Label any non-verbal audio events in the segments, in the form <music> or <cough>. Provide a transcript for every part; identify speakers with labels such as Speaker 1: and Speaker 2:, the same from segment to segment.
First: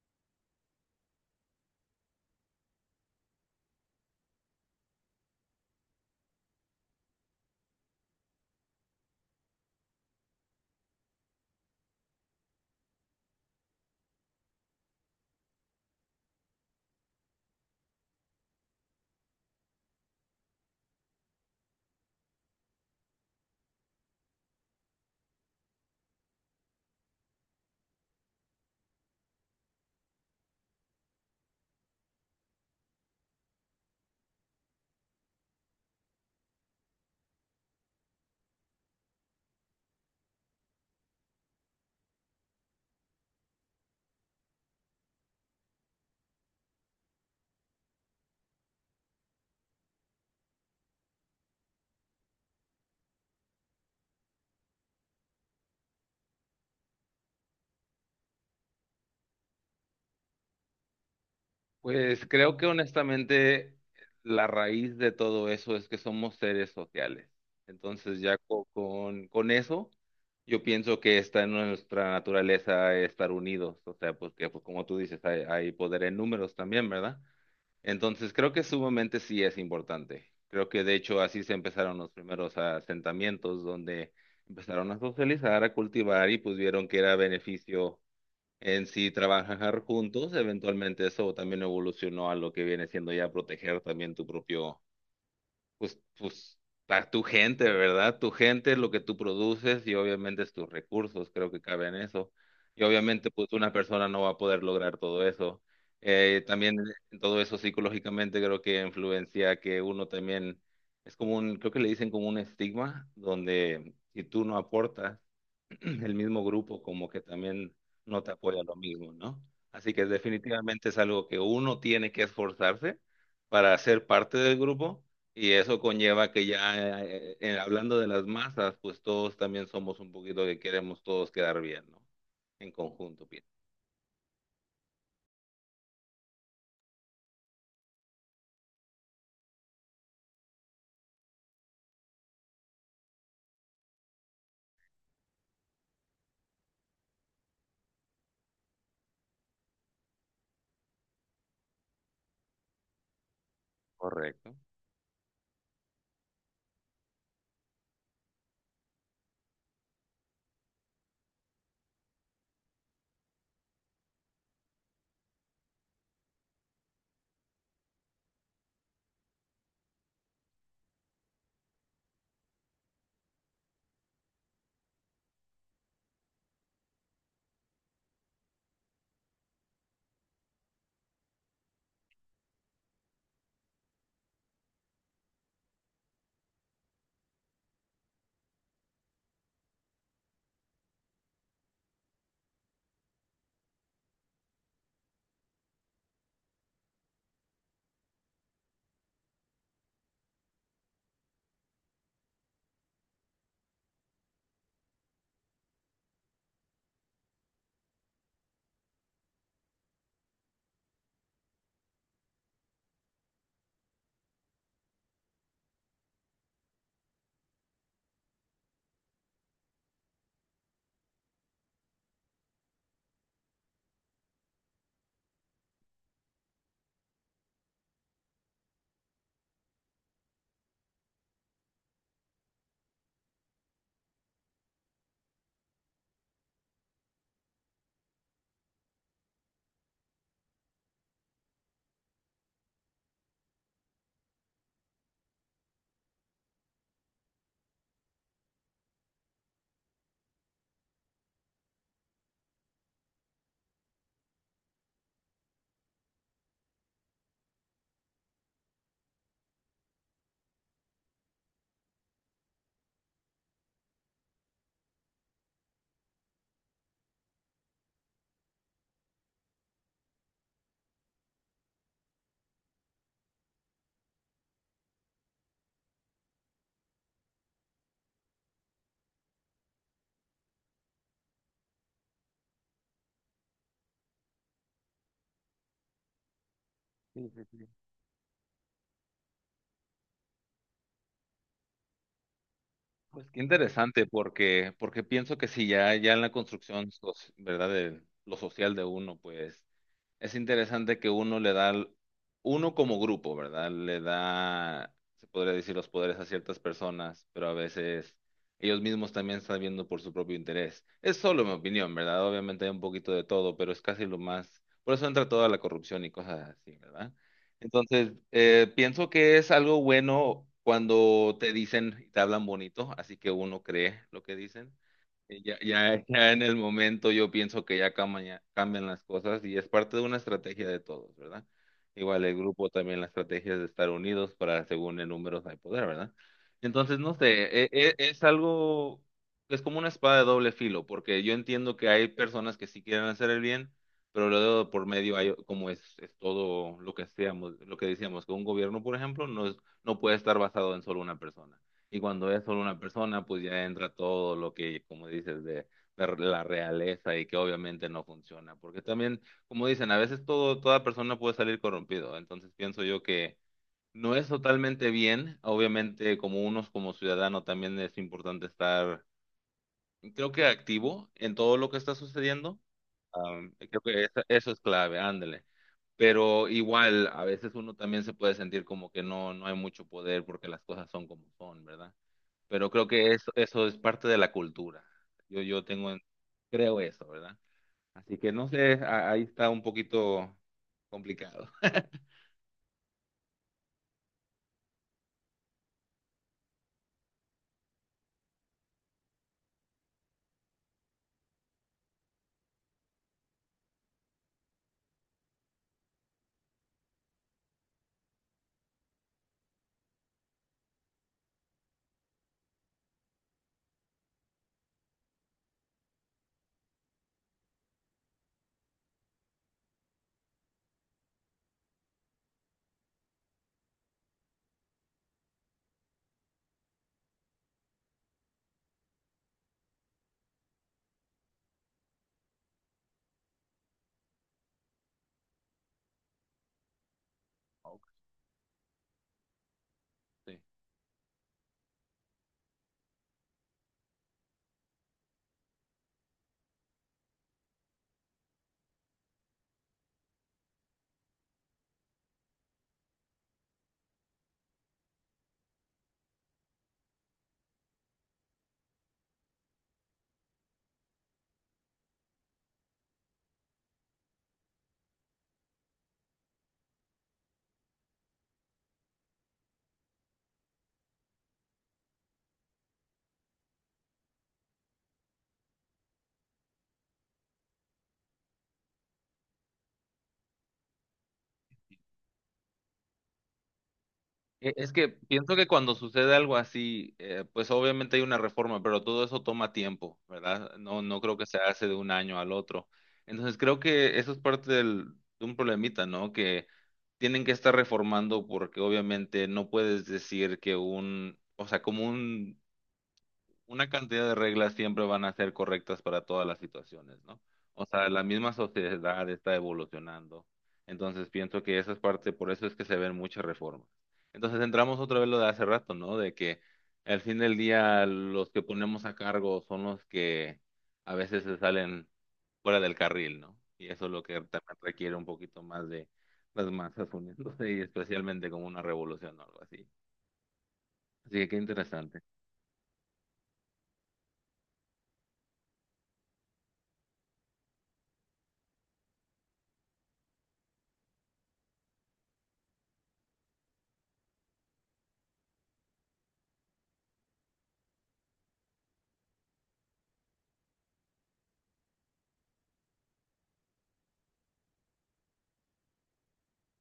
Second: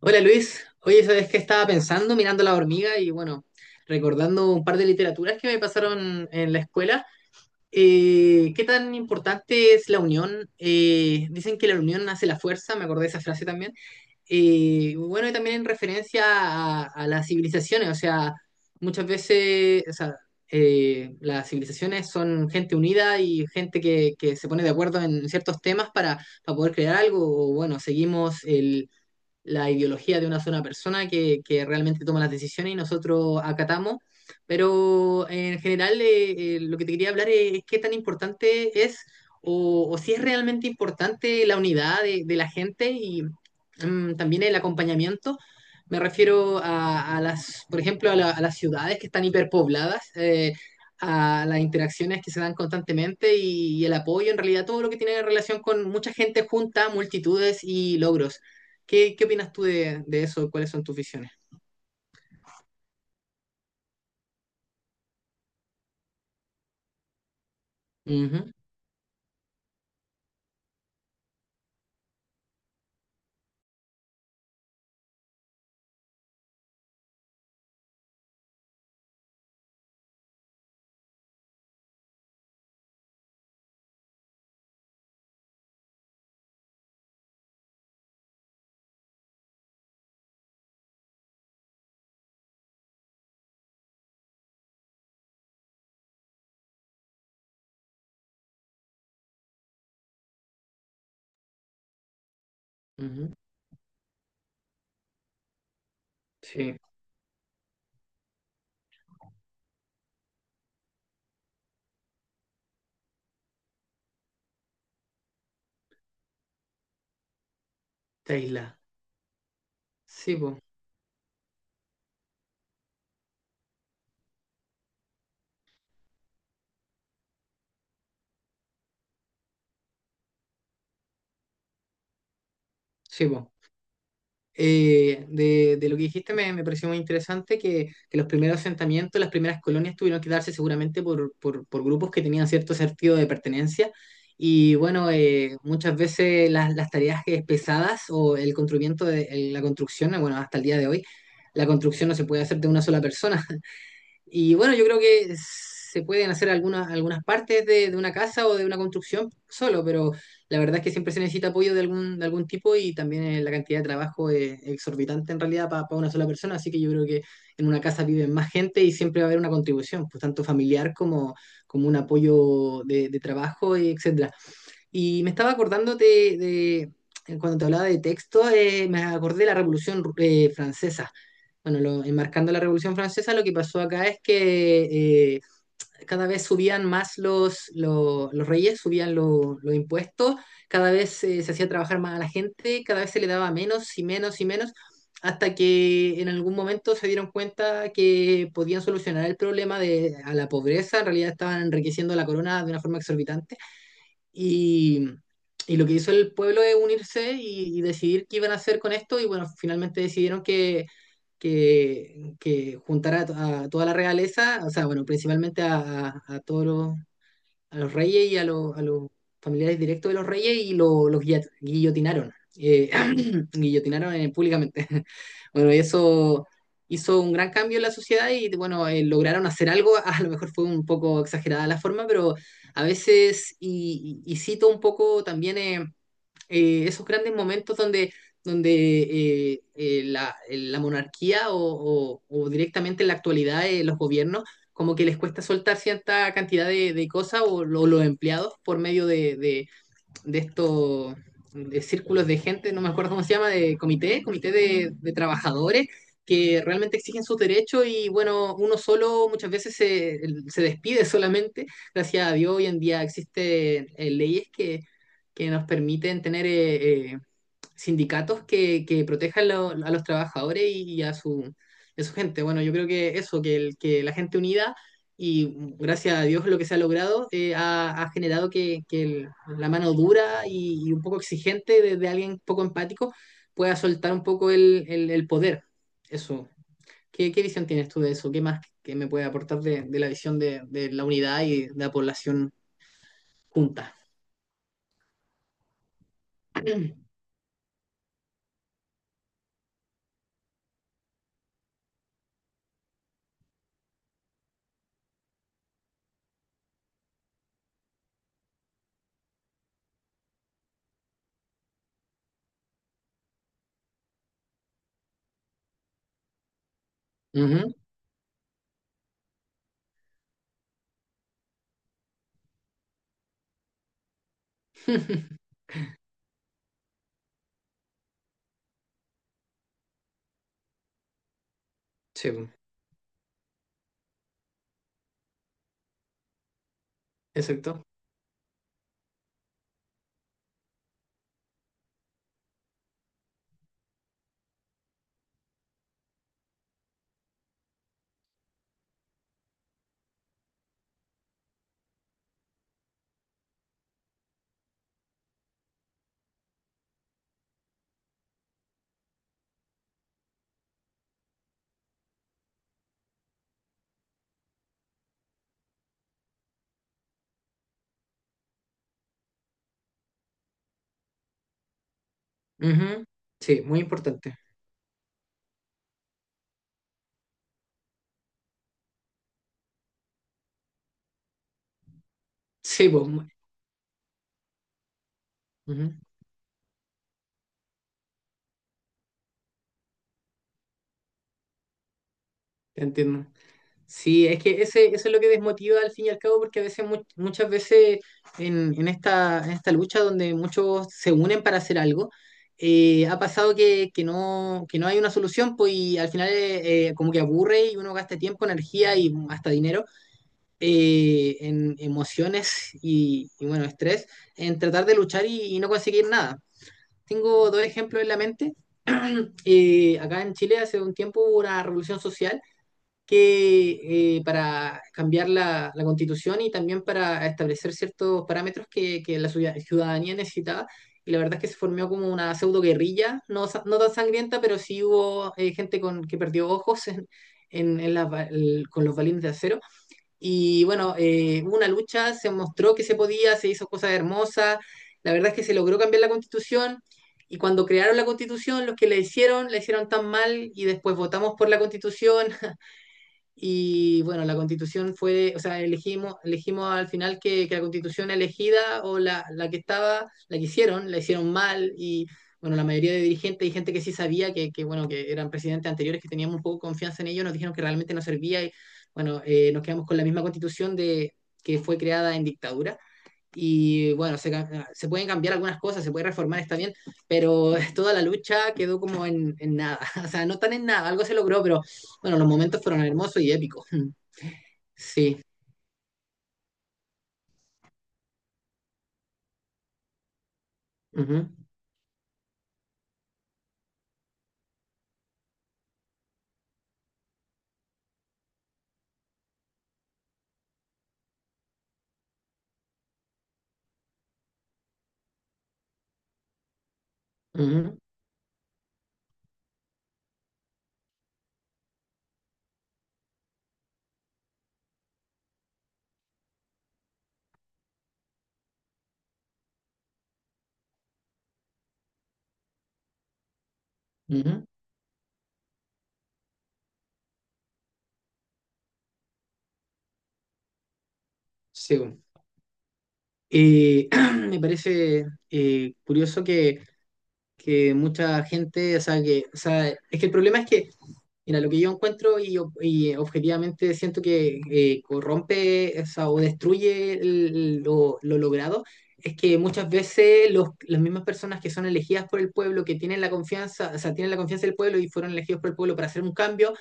Speaker 1: Hola Luis, oye, ¿sabes qué estaba pensando mirando la hormiga y bueno, recordando un par de literaturas que me pasaron en la escuela? ¿qué tan importante es la unión? Dicen que la unión hace la fuerza, me acordé de esa frase también. Bueno, y también en referencia a las civilizaciones, o sea, muchas veces, o sea, las civilizaciones son gente unida y gente que se pone de acuerdo en ciertos temas para poder crear algo, o bueno, seguimos el la ideología de una sola persona que realmente toma las decisiones y nosotros acatamos. Pero en general, lo que te quería hablar es qué tan importante es o si es realmente importante la unidad de la gente y también el acompañamiento. Me refiero a las, por ejemplo, a las ciudades que están hiperpobladas, a las interacciones que se dan constantemente y el apoyo, en realidad todo lo que tiene relación con mucha gente junta, multitudes y logros. ¿Qué opinas tú de eso? ¿Cuáles son tus visiones?
Speaker 2: Pues creo que honestamente la raíz de todo eso es que somos seres sociales. Entonces ya
Speaker 1: Ujú,
Speaker 2: con eso yo pienso que está en nuestra naturaleza estar unidos. O sea, porque pues, como tú dices, hay poder en números también, ¿verdad? Entonces creo que sumamente sí es importante. Creo que de hecho así se empezaron los primeros asentamientos donde empezaron a socializar, a cultivar y pues vieron que era beneficio en sí, trabajar juntos, eventualmente eso también evolucionó a lo que viene siendo ya proteger también tu propio, pues, a tu gente, ¿verdad? Tu gente, lo que tú produces y obviamente es tus recursos, creo que cabe en eso. Y obviamente,
Speaker 1: ujú.
Speaker 2: pues, una persona no va a poder lograr todo eso. También
Speaker 1: Sí,
Speaker 2: todo eso psicológicamente creo que influencia que uno también, es como un, creo que le dicen como un estigma, donde si tú no aportas, <clears throat> el mismo grupo como que también no te
Speaker 1: esta
Speaker 2: apoya lo
Speaker 1: isla.
Speaker 2: mismo, ¿no? Así que
Speaker 1: Sí, po.
Speaker 2: definitivamente es algo que uno tiene que esforzarse para ser parte del grupo y eso conlleva que ya hablando de las masas, pues todos también somos un poquito que queremos todos quedar bien, ¿no? En conjunto,
Speaker 1: Sí,
Speaker 2: bien.
Speaker 1: po. De lo que dijiste me pareció muy interesante que los primeros asentamientos, las primeras colonias tuvieron que darse seguramente por grupos que tenían cierto sentido de pertenencia. Y bueno, muchas veces las tareas pesadas o el construimiento de el- la construcción, bueno, hasta el día de hoy, la construcción no se puede hacer de una sola persona. Y
Speaker 2: Correcto.
Speaker 1: bueno, yo creo que se pueden hacer algunas partes de una casa o de una construcción solo, pero la verdad es que siempre se necesita apoyo de algún tipo y también la cantidad de trabajo es exorbitante en realidad para una sola persona, así que yo creo que en una casa viven más gente y siempre va a haber una contribución, pues tanto familiar como, como un apoyo de trabajo, etcétera. Y me estaba acordando de cuando te hablaba de texto, me acordé de la Revolución Francesa. Bueno, enmarcando la Revolución Francesa, lo que pasó acá es que cada vez subían más los reyes, subían los impuestos, cada vez se hacía trabajar más a la gente, cada vez se le daba menos y menos y menos, hasta que en algún momento se dieron cuenta que podían solucionar el problema de a la pobreza, en realidad estaban enriqueciendo a la corona de una forma exorbitante y, y lo que hizo el pueblo es unirse y decidir qué iban a hacer con esto. Y bueno, finalmente decidieron que juntar a toda la realeza, o sea, bueno, principalmente a todos los, a los reyes y a los familiares directos de los reyes y los guillotinaron. eh, <clears throat> guillotinaron públicamente. <laughs> Bueno, y eso hizo un gran cambio en la sociedad y bueno, lograron hacer algo. <laughs> A lo mejor fue un poco exagerada la forma, pero a veces, y cito un poco también, esos grandes momentos donde, donde la monarquía o o directamente en la actualidad los gobiernos como que les cuesta soltar cierta cantidad de cosas o los empleados por medio de de estos de círculos de gente, no me acuerdo cómo se llama, de comité, comité de trabajadores que realmente exigen sus derechos y bueno, uno solo muchas veces se, se despide solamente. Gracias a Dios hoy en día existen leyes nos permiten tener sindicatos que protejan a los trabajadores y a su gente. Bueno, yo creo que eso, que la gente unida y gracias a Dios lo que se ha logrado ha generado que la mano dura y un poco exigente de alguien poco empático pueda soltar un poco el poder. Eso.
Speaker 2: Sí,
Speaker 1: ¿Qué
Speaker 2: sí,
Speaker 1: visión
Speaker 2: sí.
Speaker 1: tienes tú de eso? ¿Qué más que me puede aportar de la visión de la unidad y de la población
Speaker 2: Pues qué
Speaker 1: junta?
Speaker 2: interesante porque pienso que si ya en la construcción,
Speaker 1: <clears throat>
Speaker 2: soci- ¿verdad? De lo social de uno, pues es interesante que uno le da, al- uno como grupo, ¿verdad? Le da, se podría decir, los poderes a ciertas personas, pero a veces ellos mismos también están viendo por su propio interés. Es solo mi opinión, ¿verdad? Obviamente hay un poquito de todo, pero es casi lo más, por eso entra toda la corrupción y cosas así, ¿verdad?
Speaker 1: Ujú.
Speaker 2: Entonces, pienso que es algo bueno cuando te dicen y te hablan bonito, así que uno cree lo que dicen.
Speaker 1: <laughs>
Speaker 2: Ya en el momento yo pienso que ya ya cambian las cosas y es parte de una estrategia de todos, ¿verdad? Igual
Speaker 1: Sí,
Speaker 2: el grupo también la estrategia es de estar unidos para según en números hay poder, ¿verdad? Entonces, no sé, e-
Speaker 1: exacto.
Speaker 2: e- es, algo, es como una espada de doble filo, porque yo entiendo que hay personas que sí quieren hacer el bien, pero luego por medio hay, como es todo lo que seamos, lo que decíamos, que un gobierno, por ejemplo, no puede estar basado en solo una persona. Y cuando es solo una persona, pues ya entra todo lo que, como dices, de la realeza y que obviamente no funciona. Porque también, como dicen, a veces todo, toda persona puede salir corrompido. Entonces pienso yo que no es totalmente bien. Obviamente, como unos como ciudadano, también es importante estar, creo que activo en todo lo que está sucediendo.
Speaker 1: Ujú, sí,
Speaker 2: Creo
Speaker 1: muy
Speaker 2: que esa-
Speaker 1: importante.
Speaker 2: eso es clave, ándale. Pero igual, a veces uno también se puede sentir como que no, no hay mucho poder porque las cosas son como son, ¿verdad? Pero creo
Speaker 1: Sí, pues,
Speaker 2: que
Speaker 1: mu-
Speaker 2: eso es parte de la cultura. Yo tengo,
Speaker 1: ujú,
Speaker 2: en- creo eso, ¿verdad? Así que no sé, a- ahí está un poquito complicado.
Speaker 1: te entiendo. Sí, es que ese, eso es lo que desmotiva al fin y al cabo, porque a veces, muchas veces en esta lucha donde muchos se unen para hacer algo, ha pasado que no hay una solución, pues y al final como que aburre y uno gasta tiempo, energía y hasta dinero en emociones bueno, estrés en tratar de luchar y no conseguir nada. Tengo dos ejemplos en la mente. Acá en Chile hace un tiempo hubo una revolución social que para cambiar la, la constitución y también para establecer ciertos parámetros que la ciudadanía necesitaba. Y la verdad es que se formó como una pseudo guerrilla, no, no tan sangrienta, pero sí hubo gente con, que perdió ojos en, en-
Speaker 2: Ok,
Speaker 1: en las con los balines de acero.
Speaker 2: sí.
Speaker 1: Y bueno, hubo una lucha, se mostró que se podía, se hizo cosas hermosas. La verdad es que se logró cambiar la constitución. Y cuando crearon la constitución, los que la hicieron tan mal y después votamos por la constitución y bueno, la constitución fue, o sea, elegimos, elegimos al final que la constitución elegida o la que estaba, la que hicieron, la hicieron mal y bueno, la mayoría de dirigentes y gente que sí sabía que bueno, que eran presidentes anteriores, que teníamos un poco de confianza en ellos, nos dijeron que realmente no servía y bueno, nos quedamos con la misma constitución de, que fue creada en dictadura. Y bueno, se pueden cambiar algunas cosas, se puede reformar, está bien, pero <laughs> toda la lucha quedó como en nada. <laughs> O sea, no tan en nada, algo se logró, pero bueno, los momentos fueron hermosos y épicos. <laughs>
Speaker 2: Es que
Speaker 1: Sí.
Speaker 2: pienso que cuando sucede algo así, pues obviamente hay una reforma, pero todo eso toma tiempo, ¿verdad? No, no creo
Speaker 1: Ujú,
Speaker 2: que se hace de un año al otro. Entonces creo que eso es parte del- de un problemita, ¿no? Que tienen que estar reformando porque obviamente no puedes decir que un, o sea, como un una cantidad de reglas siempre van a ser correctas para todas las situaciones, ¿no? O
Speaker 1: ujú,
Speaker 2: sea, la misma sociedad está evolucionando. Entonces pienso que esa es parte, por eso es que se ven muchas reformas. Entonces entramos otra vez lo de hace rato, ¿no? De que al fin del día los que ponemos a cargo son los que a veces se salen fuera del carril, ¿no? Y eso es lo que
Speaker 1: ujú.
Speaker 2: también requiere un poquito más de las masas uniéndose y especialmente como una revolución o algo así. Así que qué
Speaker 1: Sí. Bueno.
Speaker 2: interesante.
Speaker 1: Y <clears throat> me parece curioso que mucha gente, o sea, que, o sea, es que el problema es que mira, lo que yo encuentro y objetivamente siento que corrompe o, sea, o destruye lo logrado es que muchas veces los, las mismas personas que son elegidas por el pueblo, que tienen la confianza, o sea, tienen la confianza del pueblo y fueron elegidos por el pueblo para hacer un cambio,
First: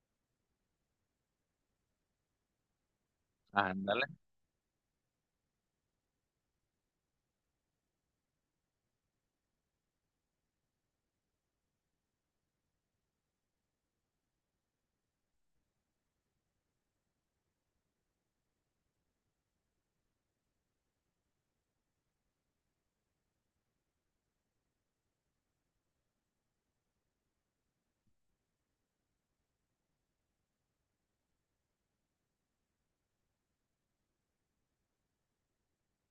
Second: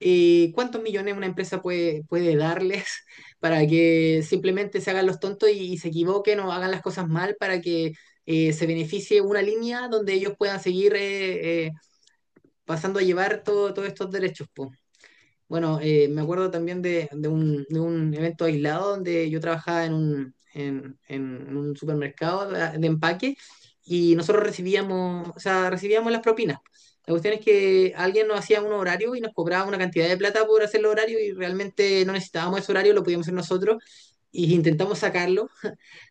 Speaker 1: ¿cuántos millones una empresa puede darles <laughs> para
Speaker 2: Ándale.
Speaker 1: que simplemente se hagan los tontos y se equivoquen o hagan las cosas mal para que se beneficie una línea donde ellos puedan seguir pasando a llevar todos estos derechos, po? Bueno, me acuerdo también de un evento aislado donde yo trabajaba en un supermercado de empaque y nosotros recibíamos, o sea, recibíamos las propinas. La cuestión es que alguien nos hacía un horario y nos cobraba una cantidad de plata por hacer el horario y realmente no necesitábamos ese horario, lo podíamos hacer nosotros y intentamos sacarlo.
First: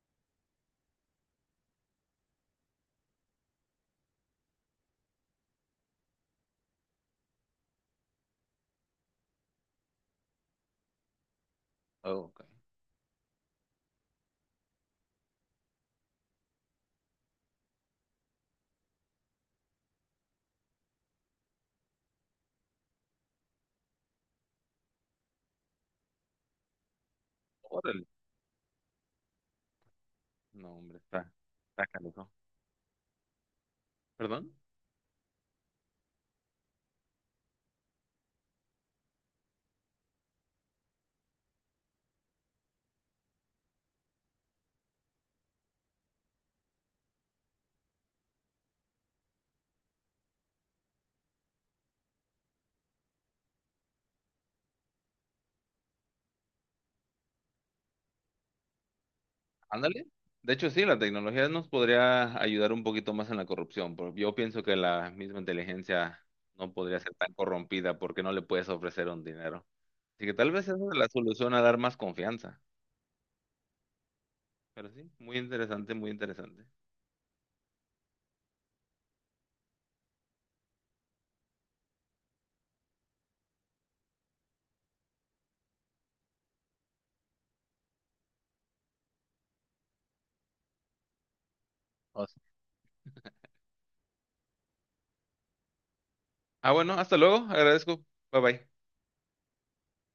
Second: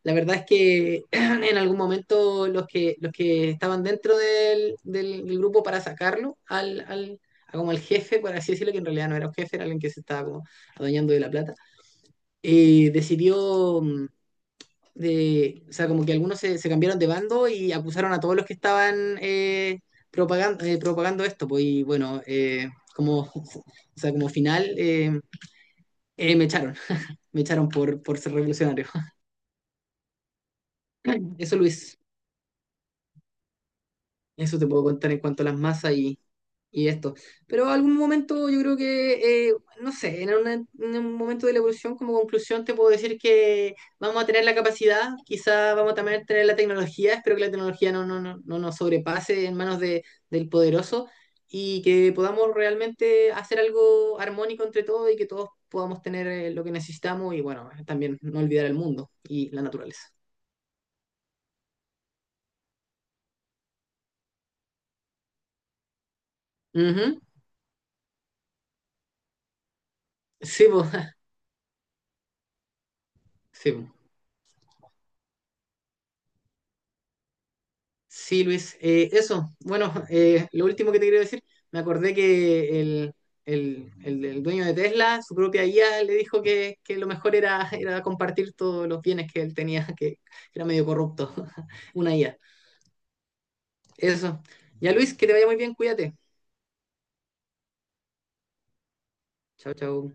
Speaker 1: La verdad es que <clears throat> en algún momento los que estaban dentro del grupo para sacarlo a como el jefe, por así decirlo, que en realidad no era un jefe, era alguien que se estaba como adueñando de la plata,
Speaker 2: Oh, ok.
Speaker 1: decidió de, o sea, como que algunos se, se cambiaron de bando y acusaron a todos los que estaban propagando esto, pues, y bueno, como, <laughs> o sea, como final eh, me echaron, me echaron por,
Speaker 2: Órale.
Speaker 1: por ser revolucionario. <laughs>
Speaker 2: No, hombre, está,
Speaker 1: Eso,
Speaker 2: está
Speaker 1: Luis,
Speaker 2: canijo. ¿Perdón?
Speaker 1: eso te puedo contar en cuanto a las masas y esto. Pero algún momento yo creo que, no sé, en un momento de la evolución como conclusión te puedo decir que vamos a tener la capacidad, quizá vamos a también tener la tecnología, espero que la tecnología no nos sobrepase en manos de, del poderoso y que podamos realmente hacer algo armónico entre todos y que todos podamos tener lo que necesitamos y bueno, también no olvidar el mundo y la
Speaker 2: Ándale.
Speaker 1: naturaleza.
Speaker 2: De hecho, sí, la tecnología nos podría ayudar un poquito más en la corrupción, pero yo pienso que la misma inteligencia no podría ser
Speaker 1: Ujú.
Speaker 2: tan corrompida porque no le puedes ofrecer un dinero. Así que tal vez
Speaker 1: Sí,
Speaker 2: esa
Speaker 1: pues.
Speaker 2: es la
Speaker 1: <laughs>
Speaker 2: solución a dar más confianza.
Speaker 1: Sí, po.
Speaker 2: Pero sí, muy interesante, muy interesante.
Speaker 1: Sí, Luis, eso. Bueno, lo último que te quería decir, me acordé que el dueño de Tesla, su propia IA, le dijo que lo mejor era, era compartir todos los bienes que él tenía, <laughs> que era medio corrupto, <laughs> una IA.
Speaker 2: Awesome.
Speaker 1: Eso. Ya, Luis, que te vaya muy bien, cuídate.
Speaker 2: Ah, bueno, hasta luego. Agradezco. Bye bye.
Speaker 1: Chao, chao.